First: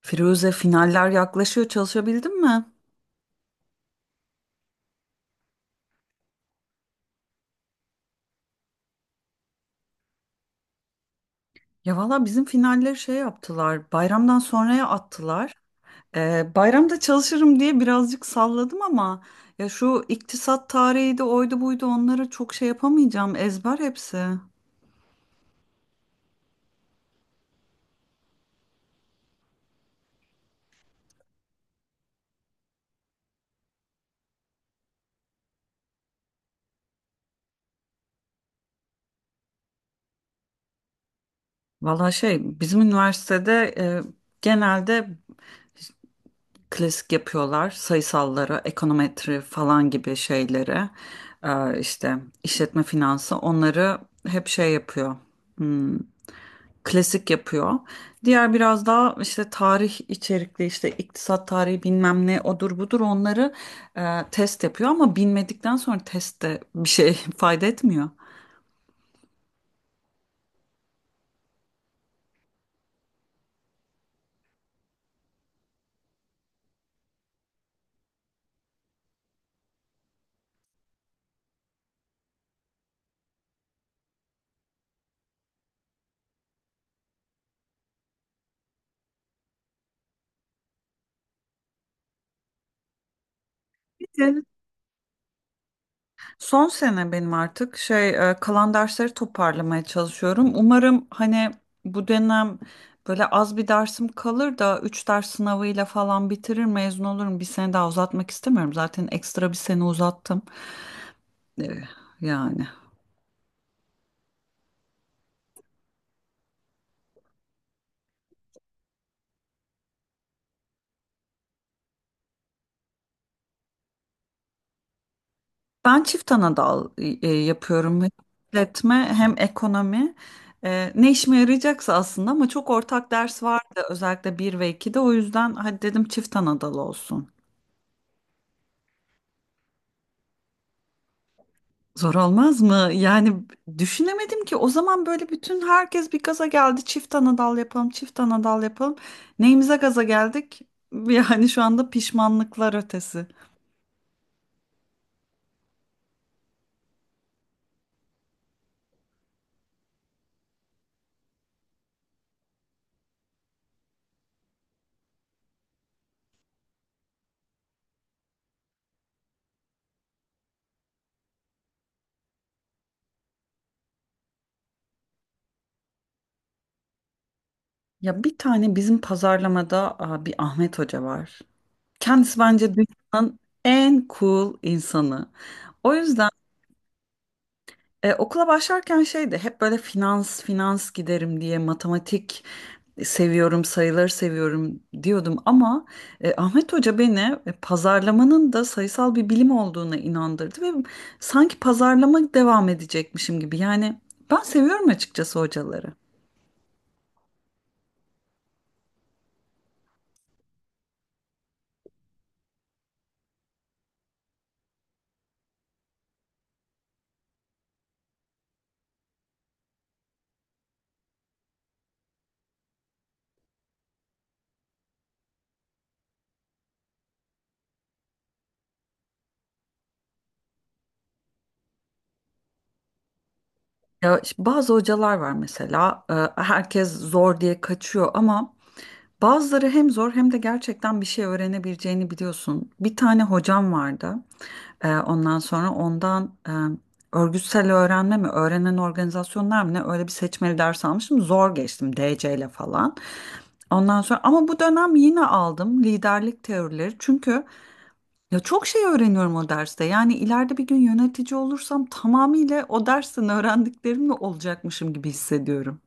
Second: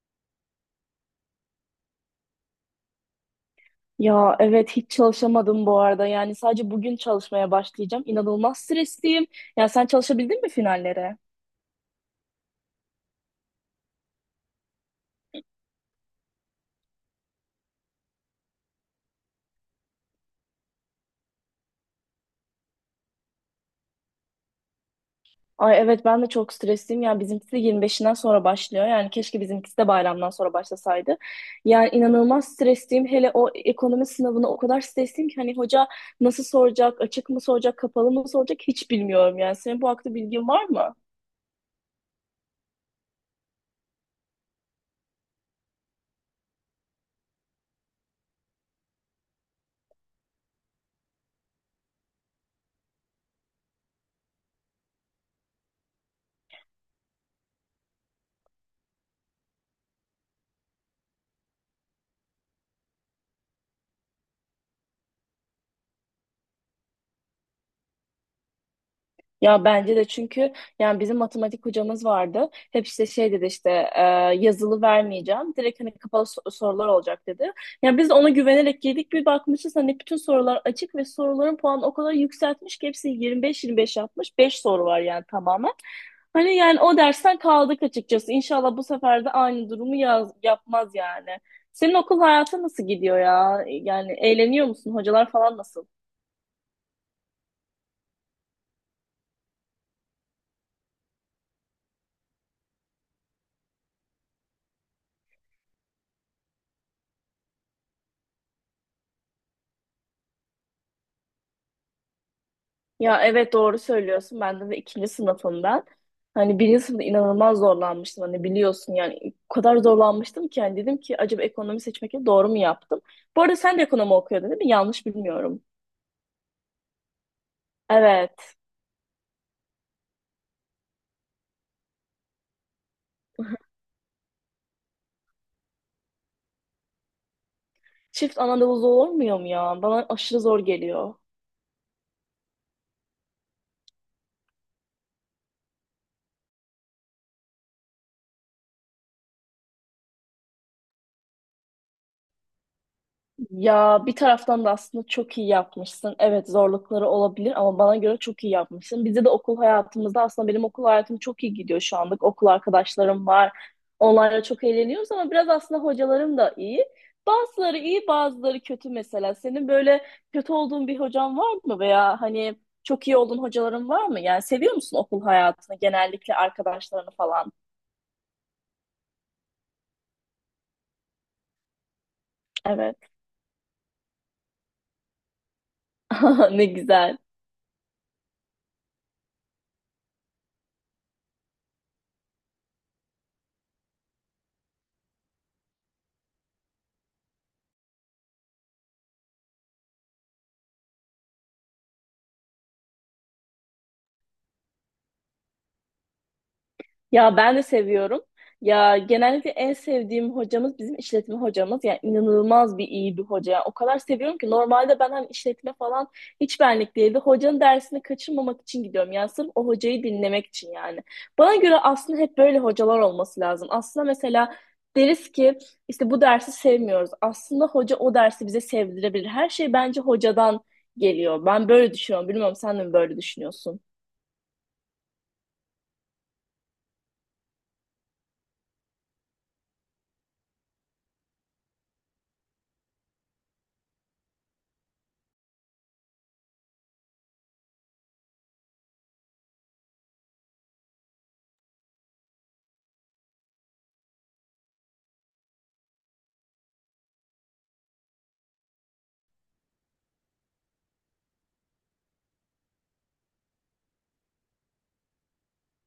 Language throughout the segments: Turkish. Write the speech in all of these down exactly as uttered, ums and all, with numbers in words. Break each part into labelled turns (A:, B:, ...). A: Firuze, finaller yaklaşıyor, çalışabildin mi?
B: Ya evet hiç çalışamadım bu arada. Yani sadece bugün çalışmaya başlayacağım. İnanılmaz stresliyim. Ya sen çalışabildin mi finallere?
A: Ya valla bizim finalleri şey yaptılar, bayramdan sonraya attılar. Ee, bayramda çalışırım diye birazcık salladım ama ya şu iktisat tarihi de oydu buydu onları çok şey yapamayacağım, ezber hepsi.
B: Ay evet ben de çok stresliyim. Yani bizimkisi de yirmi beşinden sonra başlıyor. Yani keşke bizimkisi de bayramdan sonra başlasaydı. Yani inanılmaz stresliyim. Hele o ekonomi sınavına o kadar stresliyim ki hani hoca nasıl soracak, açık mı soracak, kapalı mı soracak hiç bilmiyorum yani. Senin bu hakta bilgin var mı?
A: Valla şey bizim üniversitede e, genelde klasik yapıyorlar sayısalları, ekonometri falan gibi şeyleri. Ee, işte işletme finansı, onları hep şey yapıyor. Hmm. Klasik yapıyor. Diğer biraz daha işte tarih içerikli, işte iktisat tarihi bilmem ne, odur budur, onları e, test yapıyor ama bilmedikten sonra test de bir şey fayda etmiyor.
B: Ya bence de çünkü yani bizim matematik hocamız vardı. Hep işte şey dedi işte e, yazılı vermeyeceğim. Direkt hani kapalı so- sorular olacak dedi. Yani biz de ona güvenerek girdik. Bir bakmışız hani bütün sorular açık ve soruların puanı o kadar yükseltmiş ki hepsi yirmi beş yirmi beş yapmış. Beş soru var yani tamamen. Hani yani o dersten kaldık açıkçası. İnşallah bu sefer de aynı durumu yaz, yapmaz yani. Senin okul hayatı nasıl gidiyor ya? Yani
A: Evet.
B: eğleniyor musun? Hocalar falan nasıl?
A: Son sene benim artık şey e, kalan dersleri toparlamaya çalışıyorum. Umarım hani bu dönem böyle az bir dersim kalır da üç ders sınavıyla falan bitirir, mezun olurum. Bir sene daha uzatmak istemiyorum. Zaten ekstra bir sene uzattım. E, Yani.
B: Ya evet doğru söylüyorsun. Ben de, de ikinci sınıfımdan. Hani birinci sınıfta inanılmaz zorlanmıştım. Hani biliyorsun yani o kadar zorlanmıştım ki hani dedim ki acaba ekonomi seçmekle doğru mu yaptım? Bu arada sen de ekonomi okuyordun değil mi? Yanlış bilmiyorum.
A: Ben çift anadal e, yapıyorum. Hem
B: Evet.
A: işletme hem ekonomi. E, ne işime yarayacaksa aslında ama çok ortak ders vardı, özellikle bir ve ikide, o yüzden hadi dedim çift anadal olsun.
B: Çift ana olur olmuyor mu ya? Bana aşırı zor geliyor.
A: Zor olmaz mı? Yani düşünemedim ki o zaman, böyle bütün herkes bir gaza geldi, çift anadal yapalım çift anadal yapalım. Neyimize gaza geldik? Yani şu anda pişmanlıklar ötesi.
B: Ya bir taraftan da aslında çok iyi yapmışsın. Evet zorlukları olabilir ama bana göre çok iyi yapmışsın. Bizde de okul hayatımızda aslında benim okul hayatım çok iyi gidiyor şu anlık. Okul arkadaşlarım var. Onlarla çok eğleniyoruz ama biraz aslında hocalarım da iyi. Bazıları iyi, bazıları kötü mesela. Senin böyle kötü olduğun bir hocan var mı veya hani çok iyi olduğun hocaların var mı? Yani seviyor musun okul hayatını, genellikle arkadaşlarını falan?
A: Ya bir tane bizim pazarlamada aa, bir Ahmet Hoca var. Kendisi bence
B: Evet.
A: dünyanın en cool insanı. O yüzden
B: Ne güzel.
A: e, okula başlarken şeydi, hep böyle finans finans giderim diye, matematik seviyorum, sayıları seviyorum diyordum ama e, Ahmet Hoca beni e, pazarlamanın da sayısal bir bilim olduğuna inandırdı ve sanki pazarlama devam edecekmişim gibi, yani ben seviyorum açıkçası hocaları.
B: Ya ben de seviyorum. Ya genellikle en sevdiğim hocamız bizim işletme hocamız. Yani inanılmaz bir iyi bir hoca. Yani o kadar seviyorum ki normalde ben hani işletme falan hiç benlik değildi. Hocanın dersini kaçırmamak için gidiyorum. Yani sırf o hocayı dinlemek için yani. Bana göre aslında hep böyle hocalar olması lazım. Aslında mesela deriz ki işte bu dersi sevmiyoruz. Aslında hoca o dersi bize sevdirebilir. Her şey bence hocadan geliyor. Ben böyle düşünüyorum. Bilmiyorum sen de mi böyle düşünüyorsun?
A: Ya işte bazı hocalar var mesela e, herkes zor diye kaçıyor ama bazıları hem zor hem de gerçekten bir şey öğrenebileceğini biliyorsun. Bir tane hocam vardı. E, Ondan sonra, ondan e, örgütsel öğrenme mi, öğrenen organizasyonlar mı, ne, öyle bir seçmeli ders almıştım. Zor geçtim, D C ile falan. Ondan sonra ama bu dönem yine aldım liderlik teorileri, çünkü ya çok şey öğreniyorum o derste. Yani ileride bir gün yönetici olursam tamamıyla o dersten öğrendiklerimle olacakmışım gibi hissediyorum.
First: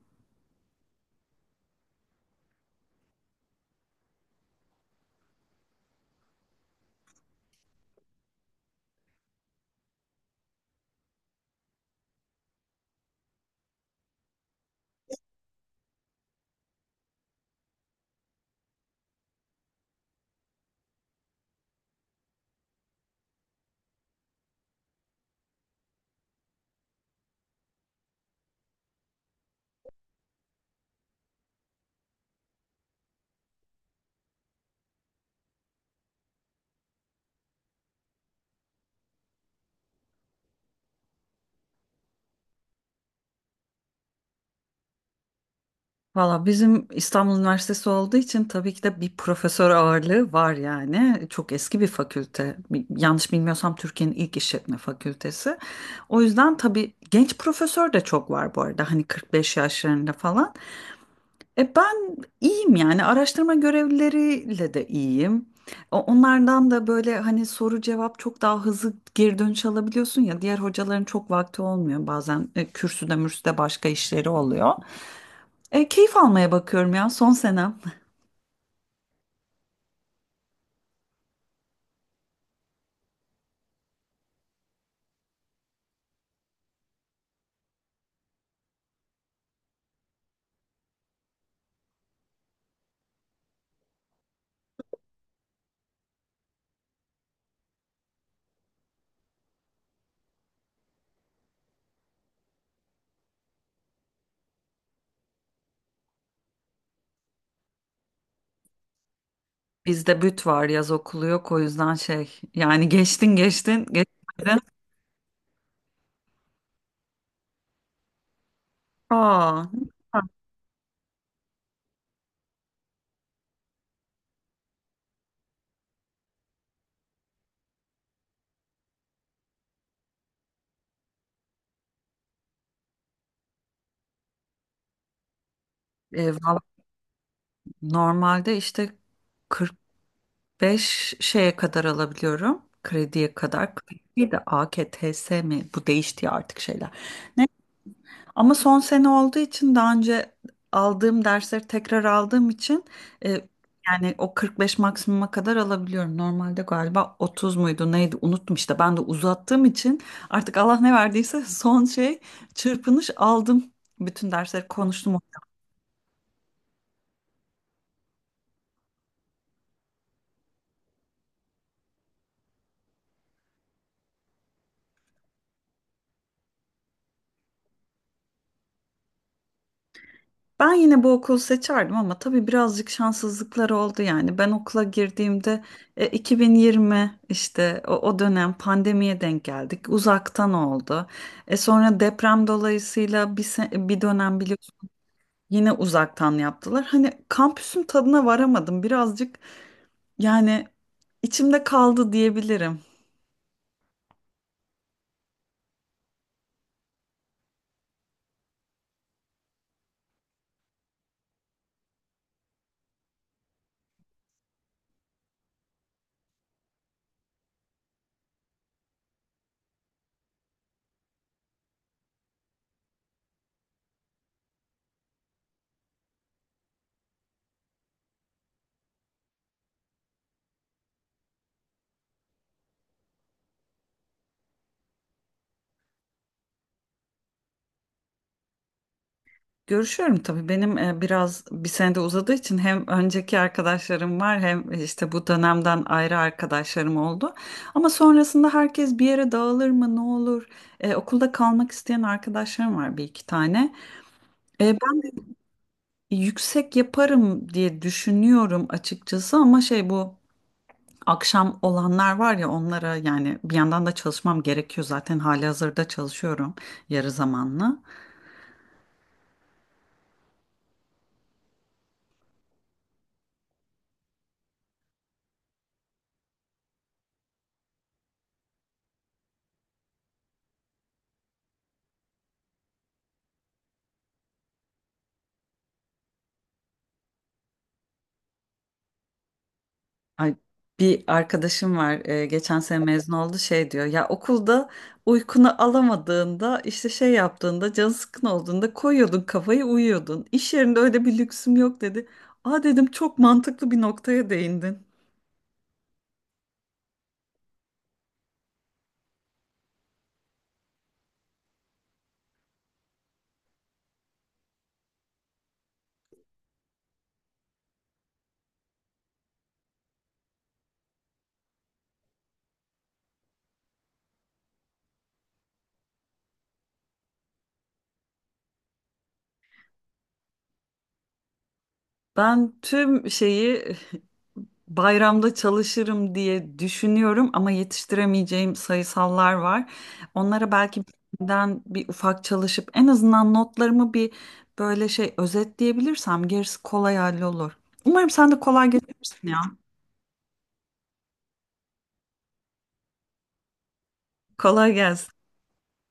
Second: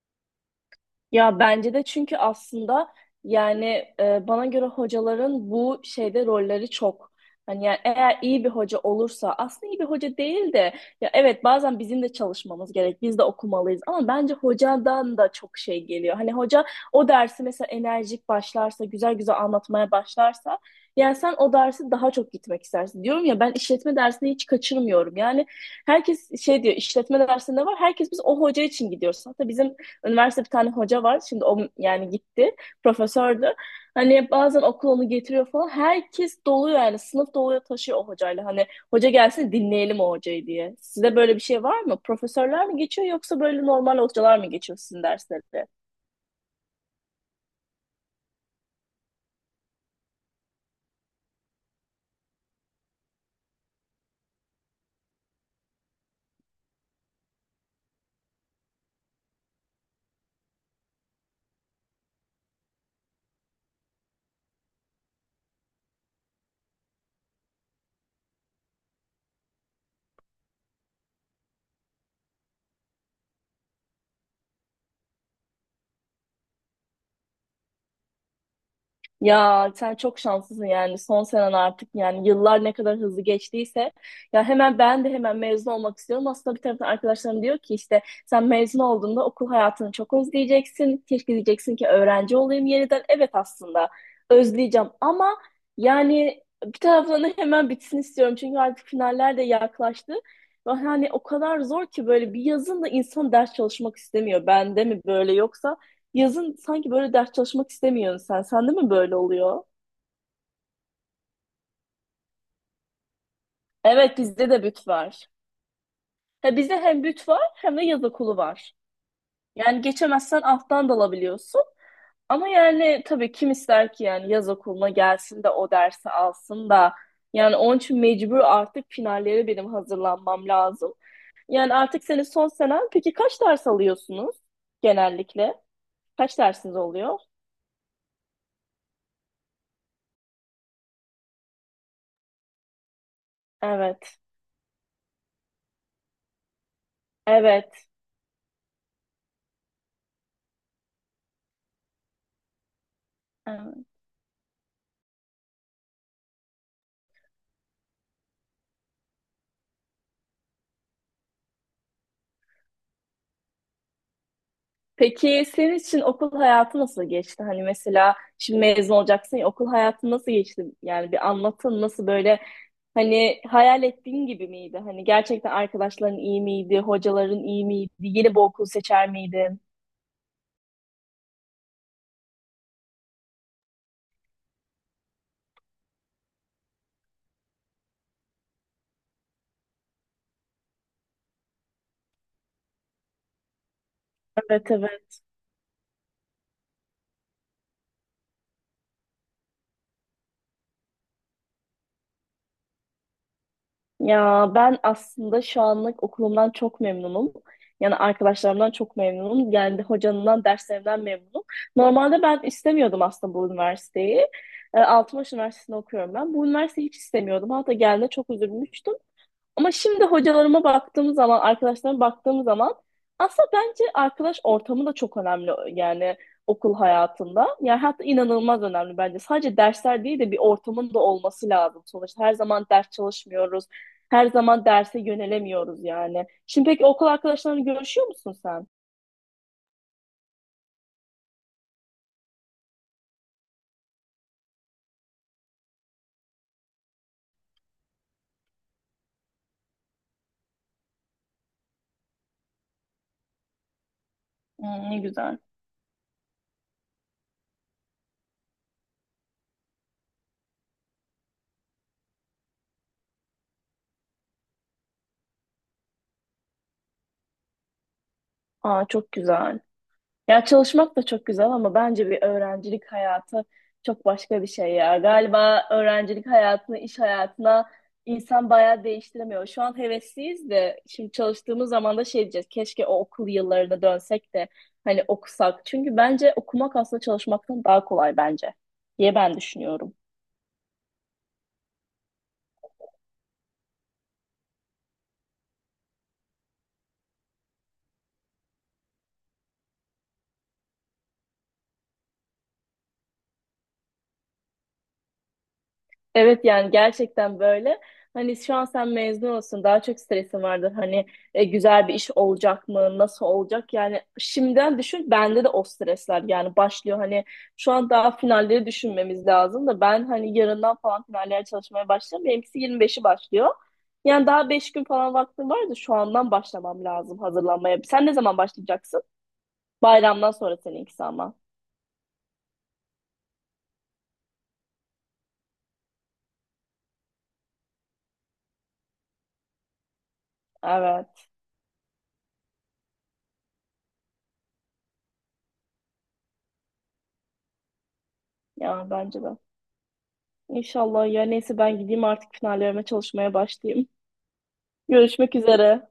B: Ya bence de çünkü aslında yani e, bana göre hocaların bu şeyde rolleri çok. Hani yani eğer iyi bir hoca olursa aslında iyi bir hoca değil de ya evet bazen bizim de çalışmamız gerek. Biz de okumalıyız ama bence hocadan da çok şey geliyor. Hani hoca o dersi mesela enerjik başlarsa, güzel güzel anlatmaya başlarsa yani sen o dersi daha çok gitmek istersin. Diyorum ya ben işletme dersini hiç kaçırmıyorum. Yani herkes şey diyor işletme dersinde var. Herkes biz o hoca için gidiyoruz. Hatta bizim üniversite bir tane hoca var. Şimdi o yani gitti. Profesördü. Hani bazen okul onu getiriyor falan. Herkes doluyor yani. Sınıf doluyor taşıyor o hocayla. Hani hoca gelsin dinleyelim o hocayı diye. Size böyle bir şey var mı? Profesörler mi geçiyor yoksa böyle normal hocalar mı geçiyor sizin derslerde?
A: Valla bizim İstanbul Üniversitesi olduğu için tabii ki de bir profesör ağırlığı var yani. Çok eski bir fakülte. Bi- Yanlış bilmiyorsam Türkiye'nin ilk işletme fakültesi. O yüzden tabii genç profesör de çok var bu arada. Hani kırk beş yaşlarında falan. E ben iyiyim yani, araştırma görevlileriyle de iyiyim. O- Onlardan da böyle hani soru cevap çok daha hızlı geri dönüş alabiliyorsun, ya diğer hocaların çok vakti olmuyor bazen, e, kürsüde mürsüde başka işleri oluyor. E, keyif almaya bakıyorum ya, son senem.
B: Ya sen çok şanslısın yani son senen artık yani yıllar ne kadar hızlı geçtiyse ya hemen ben de hemen mezun olmak istiyorum. Aslında bir taraftan arkadaşlarım diyor ki işte sen mezun olduğunda okul hayatını çok özleyeceksin. Keşke diyeceksin ki öğrenci olayım yeniden. Evet aslında özleyeceğim ama yani bir taraftan da hemen bitsin istiyorum. Çünkü artık finaller de yaklaştı. Ve hani o kadar zor ki böyle bir yazın da insan ders çalışmak istemiyor. Bende mi böyle yoksa yazın sanki böyle ders çalışmak istemiyorsun sen. Sende mi böyle oluyor?
A: Bizde büt var, yaz okulu yok, o yüzden şey, yani geçtin geçtin,
B: Evet bizde
A: geçmedin.
B: de büt var. Ha, bizde hem büt var hem de yaz okulu var.
A: Aa,
B: Yani geçemezsen alttan dalabiliyorsun. Ama yani tabii kim ister ki yani yaz okuluna gelsin de o dersi alsın da. Yani onun için mecbur artık finallere benim hazırlanmam lazım. Yani artık senin son senen. Peki kaç ders alıyorsunuz genellikle?
A: e,
B: Kaç
A: Valla
B: dersiniz oluyor?
A: normalde işte beş şeye kadar alabiliyorum. Krediye kadar.
B: Evet.
A: Bir de A K T S mi? Bu değişti ya artık şeyler. Ne?
B: Evet.
A: Ama son sene olduğu için, daha önce aldığım dersleri tekrar aldığım için e,
B: Evet.
A: yani o kırk beş maksimuma kadar alabiliyorum. Normalde galiba otuz muydu neydi, unuttum işte. Ben de uzattığım için artık Allah ne verdiyse son şey, çırpınış aldım. Bütün dersleri konuştum.
B: Peki senin için okul hayatı nasıl geçti? Hani mesela şimdi mezun olacaksın ya okul hayatı nasıl geçti? Yani bir anlatın nasıl böyle hani hayal ettiğin gibi miydi? Hani gerçekten arkadaşların iyi miydi? Hocaların iyi miydi? Yeni bir okul seçer miydin?
A: Ben yine bu okulu seçerdim ama tabii birazcık şanssızlıklar oldu yani. Ben okula girdiğimde e, iki bin yirmi, işte o, o dönem pandemiye denk geldik. Uzaktan oldu. E, sonra deprem dolayısıyla bir, se- bir dönem
B: Evet
A: biliyorsun
B: evet.
A: yine uzaktan yaptılar. Hani kampüsün tadına varamadım. Birazcık yani içimde kaldı diyebilirim.
B: Ya ben aslında şu anlık okulumdan çok memnunum. Yani arkadaşlarımdan çok memnunum. Yani hocanından, derslerimden memnunum. Normalde ben istemiyordum aslında bu üniversiteyi. E, Altınbaş Üniversitesi'nde okuyorum ben. Bu üniversiteyi hiç istemiyordum. Hatta geldiğinde çok üzülmüştüm. Ama şimdi hocalarıma baktığım zaman, arkadaşlarıma baktığım zaman aslında bence arkadaş ortamı da çok önemli yani okul hayatında. Yani hatta inanılmaz önemli bence. Sadece dersler değil de bir ortamın da olması lazım sonuçta. Her zaman ders çalışmıyoruz. Her zaman derse yönelemiyoruz yani. Şimdi peki okul arkadaşlarını görüşüyor musun sen?
A: Görüşüyorum tabii, benim e, biraz bir senede uzadığı için hem önceki arkadaşlarım var hem e, işte bu dönemden ayrı arkadaşlarım oldu. Ama sonrasında herkes bir yere dağılır mı, ne olur? E, okulda kalmak isteyen arkadaşlarım var bir iki tane. E,
B: Hmm, ne
A: ben de
B: güzel.
A: yüksek yaparım diye düşünüyorum açıkçası ama şey, bu akşam olanlar var ya, onlara yani, bir yandan da çalışmam gerekiyor, zaten halihazırda çalışıyorum yarı zamanlı.
B: Aa çok güzel. Ya çalışmak da çok güzel ama bence bir öğrencilik hayatı çok başka bir şey ya. Galiba öğrencilik hayatını iş hayatına insan bayağı değiştiremiyor. Şu an hevesliyiz de şimdi çalıştığımız zaman da şey diyeceğiz. Keşke o okul yıllarına dönsek de hani okusak. Çünkü bence okumak aslında çalışmaktan daha kolay bence diye ben düşünüyorum.
A: Ay, bir arkadaşım var, e, geçen sene mezun oldu, şey diyor ya, okulda uykunu alamadığında işte, şey yaptığında, canı sıkkın olduğunda koyuyordun kafayı, uyuyordun, iş yerinde öyle bir lüksüm yok dedi. Aa dedim, çok mantıklı bir noktaya değindin.
B: Evet yani gerçekten böyle. Hani şu an sen mezun olsun daha çok stresin vardır. Hani e, güzel bir iş olacak mı? Nasıl olacak? Yani şimdiden düşün bende de o stresler yani başlıyor. Hani şu an daha finalleri düşünmemiz lazım da ben hani yarından falan finallere çalışmaya başlayacağım. Benimkisi yirmi beşi başlıyor. Yani daha beş gün falan vaktim var da şu andan başlamam lazım hazırlanmaya. Sen ne zaman başlayacaksın? Bayramdan sonra seninkisi ama.
A: Ben tüm şeyi bayramda çalışırım diye düşünüyorum ama yetiştiremeyeceğim sayısallar var. Onlara belki
B: Evet.
A: benden bir ufak çalışıp en azından notlarımı bir böyle şey özetleyebilirsem gerisi kolay hallolur. Umarım sen de kolay
B: Ya bence
A: geçersin
B: de.
A: ya.
B: İnşallah ya neyse ben gideyim artık finallerime çalışmaya başlayayım.
A: Kolay gelsin.
B: Görüşmek üzere.